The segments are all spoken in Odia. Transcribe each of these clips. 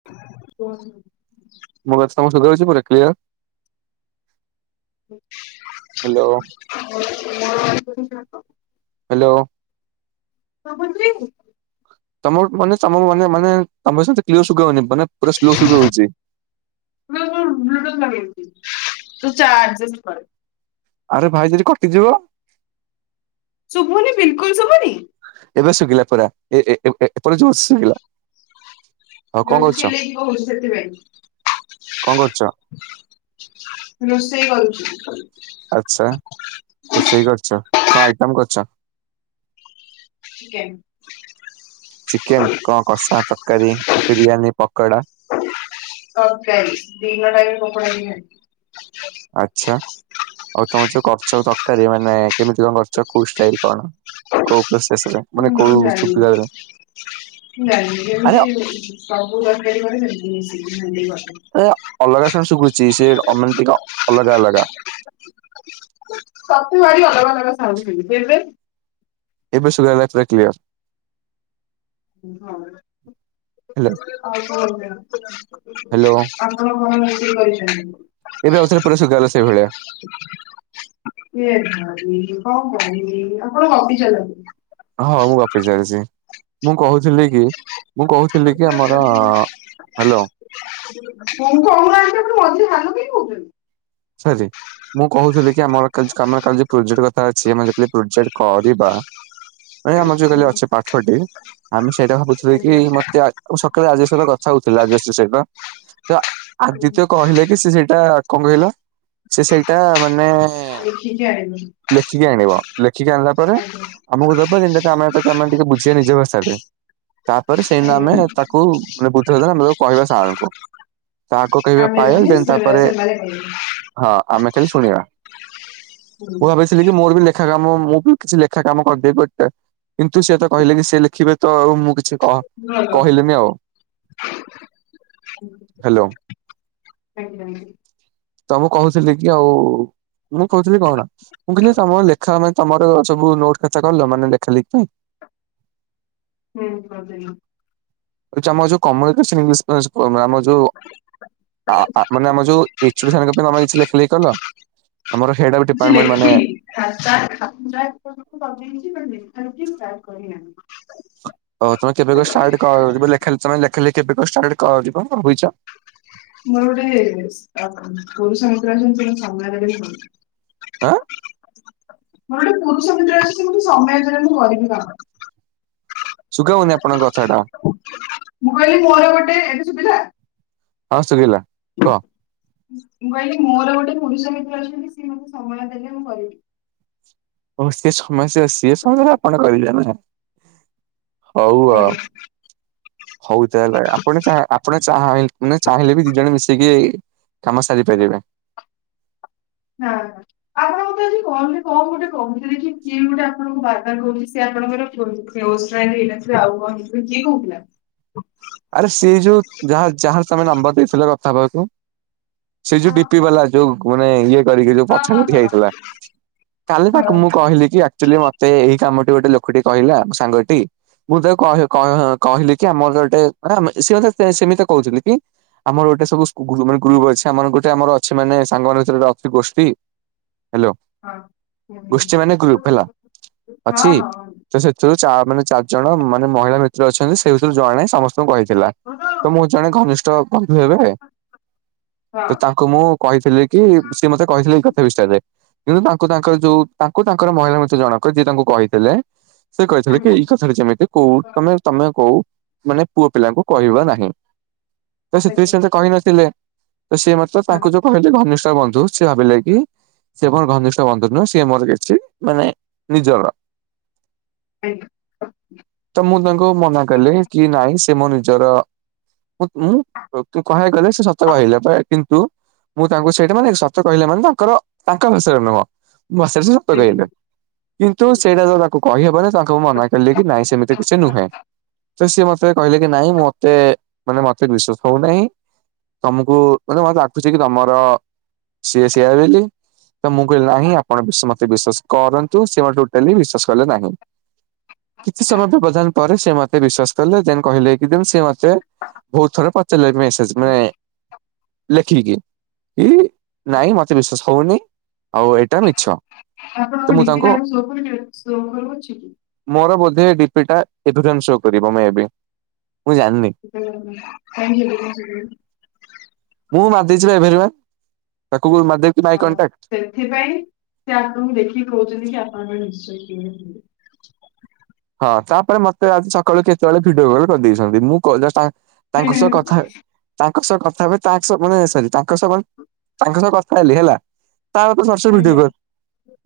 [unintelligible] ମୋ ସବୁ ସୁଭା ଯାଉଛି ପୁରା କ୍ଲିୟର? ଉଁ। ହ୍ୟାଲୋ। [unintelligible] ହ୍ୟାଲୋ। ଶୁଭୁଛି। ତମ ମାନେ ତମ ମାନେ ମାନେ ତମ କ୍ଲିୟର ସୁବା ଯାଉନି ମାନେ ପୁରା ସ୍ଲୋ ସୁବା ଯାଉଛି। ମୁଁ ବ୍ଲୁଟୁଥ ଲଗେଇଛି ତୁ ଯା ଆଜସ୍ଟ କରେ? ଆରେ ଭାଇ ଯଦି କଟିଯିବ। ଶୁଭୁନି ବିଲକୁଲ ଶୁଭୁନି? ଏବେ ଶୁଖିଲା ପୁରା ଏ ଏପଟେ ଜୋରେ ଶୁଭିଲା। ଜୋରେ ଚିଲେଇକି କହୁଛି କଣ କରୁଛ ସେଥିପାଇଁ। ରୋଷେଇ କରୁଛି। ଆଚ୍ଛା ରୋଷେଇ କରୁଛ କଣ ଆଇଟମ କରୁଛ? [unintelligible] ଚିକେନ କଣ କଷା ତରକାରୀ ବିରିୟାନୀ ପକୋଡା? ତରକାରୀ ଦିନରେ କିଏ ପକୋଡ଼ା ଖାଏ। ଆଚ୍ଛା। ଆଉ ତମର ଯୋଉ କରିଛ ତରକାରୀ ମାନେ କେମିତି କଣ କରିଛ କୋଉ ଷ୍ଟାଇଲ କଣ? କୋଉ ପ୍ରୋସେସ ରେ ମାନେ କୋଉ ଜାଣିନି ସୁବିଧା ରେ ମୁଁ ଜାଣିନି ଆ ଯେମିତି ସବୁ ତରକାରୀ କହିଦେଲି ମିଶିକି ହେମନ୍ତି କରିଦେଲି। ଏ ଅଲଗା ସାଉଣ୍ଡ ଶୁଭୁଛି ସେ ଅମାଣ୍ଟିକା ଅଲଗା ଅଲଗା। ସତ ଭାରି ଅଲଗା ଅଲଗା ସାଉଣ୍ଡ ଶୁଭୁଛି ହେଲେ। ଏବେ ସୁବା ଗଲା ପୁରା କ୍ଲିୟର। ହଁ। ହାଲୋ। ଆଉ କଣ କୁହ ଆପଣ କଣ ରୋଷେଇ କରିଛନ୍ତି? ଏବେ ଆଉ ଥରେ ଶୁଭା ଗଲା ସେଇଭଳିଆ। ଏ ଭାଇ କଣ କହିବି ଆପଣ ଗପି ଚାଲନ୍ତୁ। ହଁ ମୁଁ ଗପି ଚାଲିଛି ମୁଁ କହୁଥିଲି କି ମୁଁ କହୁଥିଲି କି ଆମର ହ୍ୟାଲୋ। କଣ କହୁ ନାହାନ୍ତି ଆପଣ ମଝିରେ ହେଲୋ କାଇଁ କହୁଛନ୍ତି? ସରି। ମୁଁ କହୁଥିଲି କି ଆମର ଆମର କାଲି ପ୍ରୋଜେକ୍ଟ କଥା ଅଛି ଆମେ ଯେତେବେଳେ ପ୍ରୋଜେକ୍ଟ କରିବା ନାଇ ଆମର ଯୋଉ କାଲି ଅଛି ପାଠଟି ଆମେ ସେଇଟା ଭାବୁଥିଲୁ ଆଜ୍ଞା କି ମତେ ସକାଳେ ରାଜଶ୍ରୀ ଶହ କଥା ହଉଥିଲେ ରାଜଶ୍ରୀ ସହିତ ତ ଆଦିତ୍ୟ କହିଲେ କି ସେ ସେଇ ଆଁ କଣ କହିଲ? ସେ ସେଇଟା ମାନେ ଲେଖିକି ଆଣିବୁ ଲେଖିକି ଆଣିବ ଲେଖିକି ଆଣିଲା ପରେ ଆଜ୍ଞା। ଆମକୁ ଦବ ଯେମିତି ଆମେ ଟିକେ ବୁଝିବା ନିଜ ଭଷାରେ ତାପରେ ସେଇନା ଆଜ୍ଞା ଆମେ ତାକୁ ମାନେ ବୁଝି ଆମେ କହିବା ସାର ଙ୍କୁ ତାହାକୁ କହିବା ପାଏଲ୍ ଦେନ ତାପରେ ଚା [inaudible] ହଁ ଆମେ ଖାଲି ଶୁଣିବା ହୁଁ ମୁ ଭାବି ଥିଲି କି ମୋର ବି ଲେଖା କାମ ମୁଁ ବି କିଛି ଲେଖା କାମ କରିଦେବି ବଟ କିନ୍ତୁ ସିଏ ତ କହିଲେ ସେ ଲେଖିବେ ତ ଆଉ ମୁଁ କିଛି କ ଭଲ। କହିଲିନି ଆଉ ହ୍ୟାଲୋ। ଆଜ୍ଞା। ତ ମୁଁ କହୁଥିଲି କି ଆଉ ମୁଁ କହୁଥିଲି କଣ ମୁଁ କିି ତମର ଲେଖା ମାନେ ତମର ସବୁ ନୋଟ୍ ଖାତା କଲ ମାନେ ଲେଖା ପାଇଁ। ହୁଁ କରିଦେଲୁ। ତମର ଯୋଉ କମଳୀ ମିସ୍ ମ୍ୟାଚ କରୁନୁ ଆମର ଯୋଉ ଆ ଆ ମାନେ ଆମ ଯୋଉ ଏଚୁଡି ଥାନଙ୍କ ପାଇଁ ତମେ କିଛି ଲେଖା ଲେଖି କରିନ? ଆମର ହେଡ କିଛି ଲେଖିନି [inaudible] ହଉ ତମେ କେବେ କ ଷ୍ଟାର୍ଟ କରିବ ଲେଖା ତମେ ଲେଖା ଲେଖିବ କେବେ କ ଷ୍ଟାର୍ଟ କରିବ ଭାବିଛ? ମୋର ଗୋଟେ ପୁରୁଷ ମିତ୍ର ଅଛନ୍ତି ସେ ମତେ [unintelligible] ହଁ। ହଁ ଗୋଟେ ପୁରୁଷ ମିତ୍ର ଆସିଛି ମତେ ସମୟ ଦେଲା ବେଲେ ମୁଁ କରିବି କାମ ସୁଗା ହଉନି ଅପଣଙ୍କ କଥାଟା। ମୁଁ କହିଲି ମୋର ଗୋଟେ ଏବେ ଶୁଭିଲା। ହଁ ଶୁଭିଲା। ମୁଁ କହିଲି ମୋର ଗୋଟେ ପୁରୁଷ ମିତ୍ର ଅଛନ୍ତି ସିଏ ମୋତେ ସମୟ ଦେଲେ ମୁଁ କରିବି। ହଉ ସେ ସମସ୍ୟା ସ ସିଏ ସମୟରେ ଆପଣ କରିବେ ହଉ ଆଉ। ଆଜ୍ଞା ହଉ ତାହେଲେ ଆପଣ ଚା ଆପଣ ଚାଁହା ଚାହିଁଲେ ବି ଦି ଜଣ ମିଶିକି କାମ ସାରିପରିବା। [unintelligible] ଆପଣ ମତେ ଆଜି କଣ ବୋଲି କଣ ଗୋଟେ କହୁଥିଲେ କି, କିଏ ଗୋଟେ ଆପଣଙ୍କୁ ବାରବାର କରୁଛି ସେ ଆପଣଙ୍କର [unintelligible] ହେଇନଥିଲା ଆଉ ହେଇଥିଲ କିଏ କହୁଥିଲା? ଆରେ ସେ ଯୋଉ ଯାହା ଯାହାର ତମେ ନମ୍ବର ଦେଇଥିଲ କଥା ହବାକୁ। ସେ ଯଉ ହଁ ଡି ପି ବାଲା ଯୋଉ ମାନେ ଇଏ କରିକି ଯୋଉ ହଁ ପଛରେ ହଁ ହଁ ଠିଆହେଇଥିଲା କାଲି ତାକୁ ହଁ ମୁଁ କହିଲି କି ଆକଚୁଲି ମ ମତେ ଏଇ କାମଟି ଗୋଟେ ଲୋକଟି କହିଲା ସାଙ୍ଗଟି ମୁଁ ତାକୁ କହେ କହେ କହିଲି କି ଆମର ଗୋଟେ ମାନେ ସେ ମତେ ସେମିତ କରୁଛନ୍ତି କି? ଆମର ଗୋଟେ ସବୁ ସ୍କୁ କୁ ରୁ ମାନେ ଗ୍ରୁପ ଅଛି ଆମର ଗୋଟେ ଆମର ଅଛି ମାନେ ସାଙ୍ଗ ମାନଙ୍କ ଭିତରେ ଅତି ଗୋଷ୍ଠୀ ହ୍ୟାଲୋ ହଁ। ଗୋଷ୍ଠୀ ମାନେ ଗ୍ରୁପ ହେଲା ହୁଁ। ହଁ ଅଛି। ହଁ। ତ ସେଥିରୁ ଚା ମାନେ ଚାରି ଜଣ ମାନେ ମହିଳା ମିତ୍ର ଅଛନ୍ତି ସେ ହେଉଛନ୍ତି ଜଣେ ସମସ୍ତଙ୍କୁ କହିଥିଲା। ତ ମୁଁ ଜଣେ ଘନିଷ୍ଠ ବନ୍ଧୁ ହେବେ ହଁ ତ ତା ମୁଁ କହିଥିଲି କି ସିଏ ମତେ କହିଥିଲେ ଏଇ କଥା ବିଷୟରେ। କିନ୍ତୁ ତାଙ୍କୁ ତାଙ୍କର ଯୋଉ ତାଙ୍କୁ ତାଙ୍କର ମହିଳା ମିତ୍ର ଜଣଙ୍କ ଯିଏ ତାଙ୍କୁ କହିଥିଲେ। ସେ କହିଥିଲେ କି ଆଜ୍ଞା ଏଇ କଥାଟା ଯେମିତି କହୁ ତମେ ତମେ କହୁ ମାନେ ପୁଅ ପିଲାଙ୍କୁ କହିବା ନାହିଁ ତ ସେଥିରେ ସେ ଆଜ୍ଞା ମତେ କହିନଥିଲେ। ତ ସିଏ ମତ ଆଜ୍ଞା ତାଙ୍କୁ ଯୋଉ କହିଲେ ଘନିଷ୍ଠ ବନ୍ଧୁ ସିଏ ଭାବିଲେ କି ସେ ମର ଘନିଷ୍ଠ ବନ୍ଧୁ ନୁହଁ ସିଏ ମର କିଛି ମାନେ ନିଜର। ଆଇଲୁ। ତ ମୁଁ ତାଙ୍କୁ ମନା କଲେ କି ନାଇଁ ସେ ମୋ ନିଜର। ବଟ ମୁଁ ମୁଁ [unintelligible] କହିବାକୁ ଗଲେ ସେ ସତ ଭାବିଲା ପ୍ରାୟ କି ତୁ ମୁଁ ତାଙ୍କୁ ସେଇଟା ମାନେ ସତ କହିଲେ ମାନେ ତାଙ୍କର ତାଙ୍କ ଭାଷାରେ ନୁହଁ [unintelligible] ଆଜ୍ଞା କରାଇଲେ କିନ୍ତୁ ସେଇଟା ଯୋଉ ତାକୁ କହିହବ ନା ତାଙ୍କୁ ମନା କିଲେ କି ନାଇଁ ସେମିତି କିଛି ନୁହେଁ ତ ସିଏ ମତେ କହିଲେ କି ନାଇଁ ମତେ ମାନେ ମତେ ବିଶ୍ଵାସ ହଉନାହିଁ। ତମକୁ ମାନେ ମତେ ଲାଗୁଚି କି ତମର ସିଏ ସେୟା ବେଲି। ତ ମୁଁ କହିଲି ନାହିଁ ଆପଣ ମତେ ବିଶ୍ୱାସ କରନ୍ତୁ ସେ ମତେ ଟୋଟାଲି ବିଶ୍ୱାସ କଲେ ନାହିଁ। କିଛି ସମୟ ବ୍ୟବଧାନ ପରେ ସେ ମତେ ବିଶ୍ବାସ କଲେ ଦେନ୍ କହିଲେ କି ଯେ ସେ ମତେ ବହୁତ ଥର ପଚାରିଲେ ମେସେଜ ମାନେ ଲେଖିକି କି ନାଇଁ ଆଜ୍ଞା। ମତେ ବିଶ୍ଵାସ ହଉନି ଆଉ ଏ ଆପଣଙ୍କ ଡି ପି ତାଙ୍କୁ ସୋ କରି ସୋ କରୁ ଅଛି କି? ମୋର ବୋଧେ ଡି ପି ଟା ଏବେ ଦେନ ସୋ କରିବ ମେ ବି। ମୁଁ ଜାଣିନି। ହ କ [unintelligible] ମୁଁ ମାରିଦେଇଛି ବା ଏଭେଲେବେଲ ତାକୁ କୁ [unintelligible] ହଉ ସେଥିପାଇଁ ସେ ଆପଣଙ୍କୁ ଦେଖିକି କହୁଛନ୍ତି କି ଆପଣ ନିଶ୍ଚୟ କି ହଁ ତାପରେ ମତେ ଆଜି ସକାଳୁ କେତେବେଳେ ଭିଡିଓ କଲ କରିଦେଇଛନ୍ତି ମୁଁ କହୁ ତାଙ୍କ ସହ କଥା ତାଙ୍କ ସହ କଥା ହୁଏ ତାକ୍ସ ସ ମାନେ ସରି ତାଙ୍କ ସହ ତାଙ୍କ ସହ କଥା ହେଲି ହେଲା। ତା ପରେ ସେ ଭିଡିଓ ହେଲେ କଲ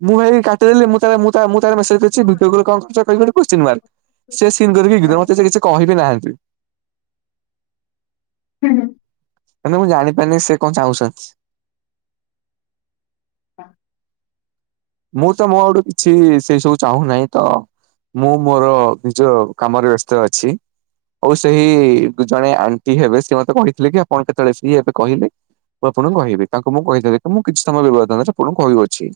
ମୁଁ ହେଇ କାଟିଦେଲି ମୁଁ ତାହେଲେ ମୁଁ ତା ମୁଁ ତାହେଲେ ମେସେଜ କରିଛି ଭିଡିଓ କଲ କଣ କରୁଚ। ଭାଇ ଗୋଟେ କୁଶ୍ଚିନ ମାର୍କ ସେ ସିନ କରି ବିକିଦେବ ମତେ ସେ କିଛି କହିବି ନାହାନ୍ତି। ହୁଁ ହୁଁ। ମାନେ ମୁଁ ଜାଣିପାରିନି ସେ କଣ ଚାହୁଁଛନ୍ତି? ହଁ [inaudible] ମୁଁ ତ ମୋ ଆଡୁ କିଛି ସେଇ ସବୁ ଚାହୁଁନାଇଁ ତ। ମୁଁ ମୋର ନିଜ କାମରେ ବ୍ୟସ୍ତ ଅଛି। ଆଉ ସେଇ ଜଣେ ଆଣ୍ଟି ହେବେ ସେ ମତେ କହିଥିଲେ କି ଆପଣ କେତେବେଳେ ଫ୍ରି ହେବେ କହିବେ। ମୁଁ ଆପଣଙ୍କୁ କହିବି ତାଙ୍କୁ ମୁଁ କହିଦେଲି କି ମୁଁ କିଛି ସମୟ ବିବାଦାନରେ ଆପଣଙ୍କୁ କହୁଅଛି।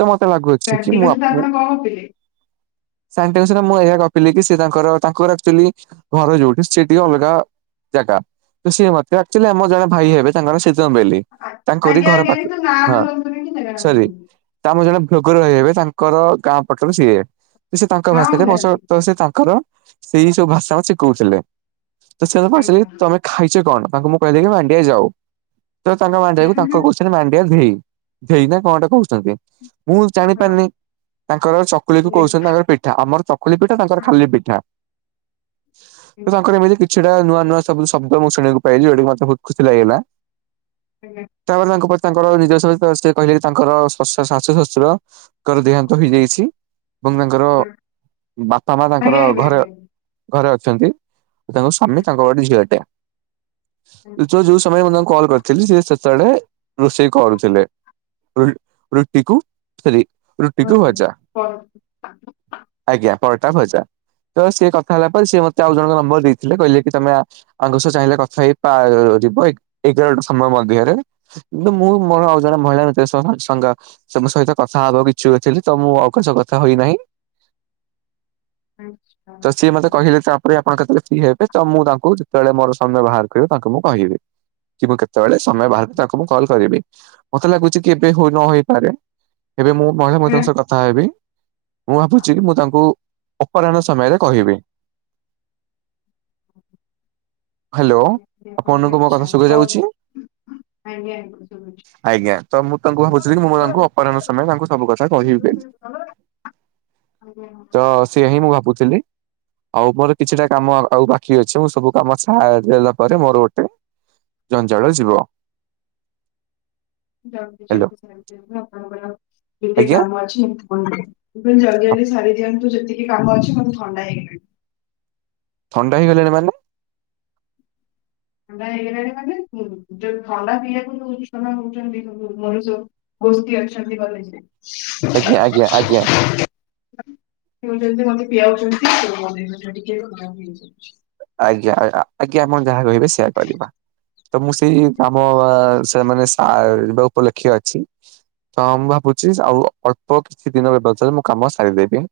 ତ ମତେ ଲାଗୁଛି କି ପ୍ରାଣ୍ଟିକା ମୁଁ ସହିତ ଆପ ଆପଣ କଣ ଗପିଲେ? ସେ ଆଣ୍ଟିଙ୍କ ଶହିତ ମୁଁ ଏହା ଗପିଲି କି ସେ ତାଙ୍କର ତାଙ୍କର ଆକୁଚୁଆଲି ଘରେ ଯଉଠି ସେ ଟିକେ ଅଲଗା ଜାଗା ତ ସିଏ ମତେ ଆକଚାଲି ଆମ ଜଣେ ଭାଇ ହେବେ ତାଙ୍କର ସେ ଜମେଲି। ତାଙ୍କରି ଆଜ୍ଞା ଘର ଆଜ୍ଞା ପାଖ କିନ୍ତୁ ନା ହଁ ଧରନ୍ତୁନି କି ଜାଗା ନା ସରି। ଧରନ୍ତୁନି ତା ଆମ ଜଣେ ଭ୍ଲୋଗର ଭାଇ ହେବେ ତାଙ୍କର ଗାଁ ପଟରୁ ସିଏ ସେ ତାଙ୍କ ହଁ ମୁଁ ଭାଷାରେ ମୋ ଜାଣିଲି ତ ସେ ତାଙ୍କର ସେଇ ସବୁ ଭାଷାରା ଶିଖଉଥିଲେ ତ ସେରା ଆଜ୍ଞା ପଢ଼ିସାରିକି ହଁ ତମେ ଖାଇଚ କଣ ତାଙ୍କୁ ମୁଁ କହିଲିକି ମାଣ୍ଡିଆ ଯାଉ ତ ତାଙ୍କ ଆଜ୍ଞା ମାଣ୍ଡିଆକୁ ତାଙ୍କ କୋଶ ସେ ମାଣ୍ଡିଆ ଧେଇ ଧେଇ ନା କଣଟେ କହୁଛନ୍ତି। ମୁଁ ଆଜ୍ଞା ଆଜ୍ଞା ଆଜ୍ଞା ଜାଣିପାରିନି ତାଙ୍କର ଚକୁଳି କି ଆଜ୍ଞା ଆଜ୍ଞା କହୁଛନ୍ତି ତାଙ୍କର ପିଠା ଆମର ଚ ଖୁଲି ପିଠା ତାଙ୍କର ଖାଲି ପିଠା ତ ତାଙ୍କର ଏମିତି କି ସେଟା ନୂଆ ନୂଆ ସବୁ ଶବ୍ଦ ମୁଁ ଶୁଣିବାକୁ ପାଇଲି ଜଉ ଯଉଠୀ ମତେ ବହୁତ ଖୁସି ଲାଗିଲା। ହୁଁ। ତାମାନେ ତାଙ୍କ ତାଙ୍କର ନିଜସ୍ୱ ସେ କହିଲେ କି ତାଙ୍କର ଶ ଶାଶୁ ଶ୍ୱଶୁରଙ୍କର ଦେହାନ୍ତ ହେଇଯାଇଛି। ଏବଂ ତାଙ୍କର ବାପା ମା ତାଙ୍କର ଘରେ ଘରେ ଅଛନ୍ତି। ତାଙ୍କ ସ୍ଵାମୀ ତାଙ୍କର ଗୋଟେ ଝିଅଟେ ଯୋଉ ପାଇଁ ମୁଁ ତାଙ୍କୁ କଲ୍ କରିଥିଲି ସିଏ ସେତେବେଳେ ରୋଷେଇ କରୁଥିଲେ ରୁଟିକୁ ଆଜ୍ଞା ଭଜା। ଆଜ୍ଞା ପରଟା ଭଜା ତ ସିଏ କଥା ହେଲା ପରେ ସିଏ ମତେ ଆଉ ଜଣଙ୍କ ନମ୍ବର ଦେଇଥିଲେ କହିଲେ କି ତମେ ଆଙ୍କ ଶହ ଚାହିଁଲେ କଥା ହେଇପାରିବ ଏଗାରଟା ସମୟ ମଧ୍ୟରେ। କିନ୍ତୁ ମୁଁ ମୋର ଆଉ ଜଣେ ମହିଳା ମିତ୍ର ଶହ ସାଙ୍ଗ ସିଏ ମୋ ସହିତ କଥା ହବା ପାଇଁ ଇଛୁକ ଥିଲେତ ମୁଁ ଆଉ କାହା ସହ କଥା ହୋଇନାହିଁ। ଆଛା ତ ହ ସିଏ ମତେ ହ। କହିଲେ ତାପରେ ଆପଣ କେତେବେଳେ ଫ୍ରି ହେବେ ତ ମୁଁ ତାଙ୍କୁ ଯେତେବେଳେ ମୋର ସମୟ ବାହାର କରିବି ତାଙ୍କୁ ମୁଁ କହିବି। କି ମୁଁ କେତେବେଳେ ସମୟ ବାହାର କରି ତାଙ୍କୁ ମୁଁ କଲ୍ କରିବି ମତେ ଲାଗୁଛି କି ଏବେ ହୋଇ ନ ହୋଇ ପାରେ ଏବେ ମୁଁ ମହିଳା ଭଲ ମିତ୍ରଙ୍କ ସହ କଥା ହେବି ମୁଁ ଭାବୁଛି କି ମୁଁ ତାଙ୍କୁ ଅପରାହ୍ନ ସମୟରେ କହିବି। ହ୍ୟାଲୋ। ସେଥିରେ ଆପଣଙ୍କ ଆପଣଙ୍କୁ ମୋ କଥା ଇଚ୍ଛା ଶୁଭା ହଉ ଯାଉଛି ଆଜ୍ଞା ଆଜ୍ଞା। ଆଜ୍ଞା ତ ମୁଁ ତାଙ୍କୁ ଭାବୁଛି ମୁଁ ତାଙ୍କୁ ଅପରାହ୍ନ ସମୟ ତାଙ୍କୁ ସବୁ କଥା କହିବିବେଲି ତ ସେଇଆ ହିଁ ମୁଁ ଭାବୁଥିଲି। ଆଉ ମୋର କିଛିଟା କାମ ଆଉ ବାକି ଅଛି ମୁଁ ସବୁ କାମ ସାରି ଦେଲା ପରେ ମୋର ଗୋଟେ ଜଞ୍ଜାଳ ଯିବ। ଜଲଦି ହ୍ୟାଲୋ ଜଲଦି ଆପଣଙ୍କର ଯେତେ ଆଜ୍ଞା କାମ ଅଛି ଏମିତି ହ ଜଲ୍ଦି ଜଲଦି ସାରି ଦିଅନ୍ତୁ ଯେତିକି କାମ ଅଛି ମୋତେ ଥଣ୍ଡା ହେଇଗଲାଣି। ଥଣ୍ଡା ହେଇଲାଣି ମାନେ? ଥଣ୍ଡା ହେଇଗଲାଣି ମାନେ ଯୋଉ ଥଣ୍ଡା ପିଇବାକୁ ଉଛନ ହଉଛନ୍ତି ମନୁଷ। ଗୋଷ୍ଠୀ ଅଛନ୍ତି ଆଜ୍ଞା ଆଜ୍ଞା ଆଜ୍ଞା। କଲେଜରେ। ପିଉଛନ୍ତି ମତେ ପିଆଉଛନ୍ତି ମ ଦେହଟା ଟିକେ ଖରାପ ହେଇଯାଉଛି। ଆଜ୍ଞା ଆୟା। ଆଜ୍ଞ ଆପଣ ଯାହା କହିବେ ସେଇୟା କରିବା ତ ମୁଁ ସେଇ କାମ ସେ ମାନେ ସା ଡ଼ ଉପଲକ୍ଷ୍ୟେ ଅଛି। ତ ମୁଁ ଭାବୁଛି ଆଉ ଅଳ୍ପ କିଛି ଦିନ ବବଚରେ ମୁଁ କାମ ସାରିଦେବି।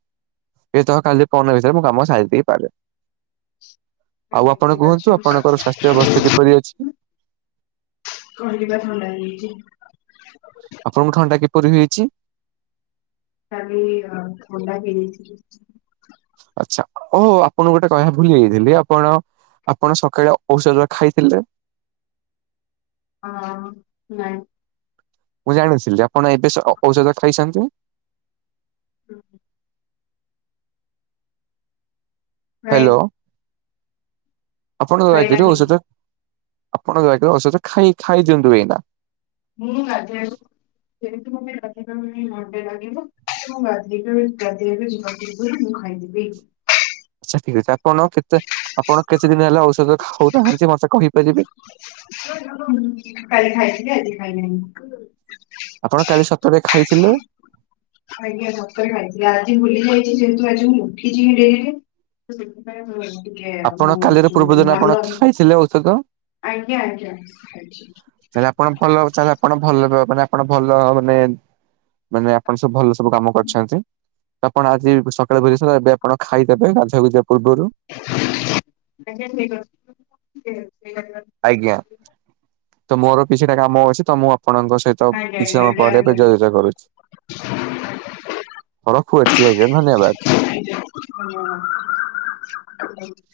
ଏ ତ କାଲି ପନ ଭିତରେ ମୁଁ କାମ ସାଇ ଦେଇ ପାରେ। କୁହନ୍ତୁ ଆପଣଙ୍କର ସ୍ୱାସ୍ଥ୍ୟ ଅବସ୍ଥା କିପରି ଅଛି [unintelligible] କହିଲିି ପା ଥଣ୍ଡା ହେଇଯାଇଛି। ଆପଣଙ୍କୁ ଥଣ୍ଡା କିପରି ହୋଇଛି? କାଲି ଅ ଥଣ୍ଡା ହେଇଯାଇଚି। ଆଚ୍ଛା ଓହୋ ଆପଣଙ୍କୁ ଗୋଟେ କହିବା ଭୁଲି ଯାଇଥିଲି ଆପଣ ଆପଣ ସକାଳେ ଔଷଧ ଖାଇଥିଲେ? ହଁ ନାଇଁ। ମୁଁ ଜାଣିଥିଲି ଆପଣ ସ ଏବେ ଔଷଧ ଖାଇସନ୍ତି? ହୁଁ ଉ। ହାଇଁ ଆପଣଙ୍କ ଭାଇ ଏବେ ଯୋଉ ନାହିଁ ଔଷଧ ଆପଣଙ୍କ ଏବେ ଔଷଧ ଖାଇ ଖାଇ ଦିଅନ୍ତୁ ଏଇନା। [unintelligible] [unintelligible] ପୂର୍ବରୁ ମୁଁ ଖାଇଦେବି। ଆଚ୍ଛା ଠିକ ଅଛି ଆପଣ କେତେ ଆପଣ କେତେ ଦିନ ହେଲା ଔଷଧ ଖାଉନାହାନ୍ତି ମତେ କହିପାରିବେ? କାଲି ଖାଇଥିଲି ଆଜି ଖାଇନି। ଆପଣ କାଲି ସତରେ ଖାଇଥିଲେ? ଆଜ୍ଞା ସତରେ ଖାଇଥିଲି ଆଜି ଭୁଲି ଯାଇଛି ଯେହେତୁ ଆଜି ମୁଁ ଉଠିଛି ଡ଼େରିରେ। ସେଥିପାଇଁ ମୁଁ ଟିକେ ଆପଣ ମୁ କାଲିର ପୂର୍ବ ଯୋଉ ଦିନ ଆପଣ ମନର ଖାଇଥିଲେ ଔଷଧ? ଆଜ୍ଞା ଆଜ୍ଞା ଖାଇଛି। ଚାଲେ ଆପଣ ଭଲ ଚାଲେ ଆପଣ ଭଲରେ ମାନେ ଆପଣ ଭଲ ମାନେ ମାନେ ଆପଣ ସବୁ ଭଲ ସବୁ କାମ କରିଛନ୍ତି? ଆପଣ ଆଜି ସକାଳେ ଭରି ସ ଏବେ ଆପଣ ଖାଇଦେବେ ଗାଧାକୁ ଯିବା ପୂର୍ବରୁ। ଆଜ୍ଞା ଠିକ ଅଛି। ଆଜ୍ଞା ତ ମୋର କିଛିଟା କାମ ଅଛି ତ ମୁଁ ଆପଣଙ୍କ ସହି ତ ଆଜ୍ଞା କିଛି ସମୟ ଆଜ୍ଞା ଆଜ୍ଞା ପରେ ଏବେ ଆଜ୍ଞା। ଯୋଗୋଗ କରୁଛି। ରଖୁଅଛି ଆଜ୍ଞା ଧନ୍ୟବାଦ। [unintelligible]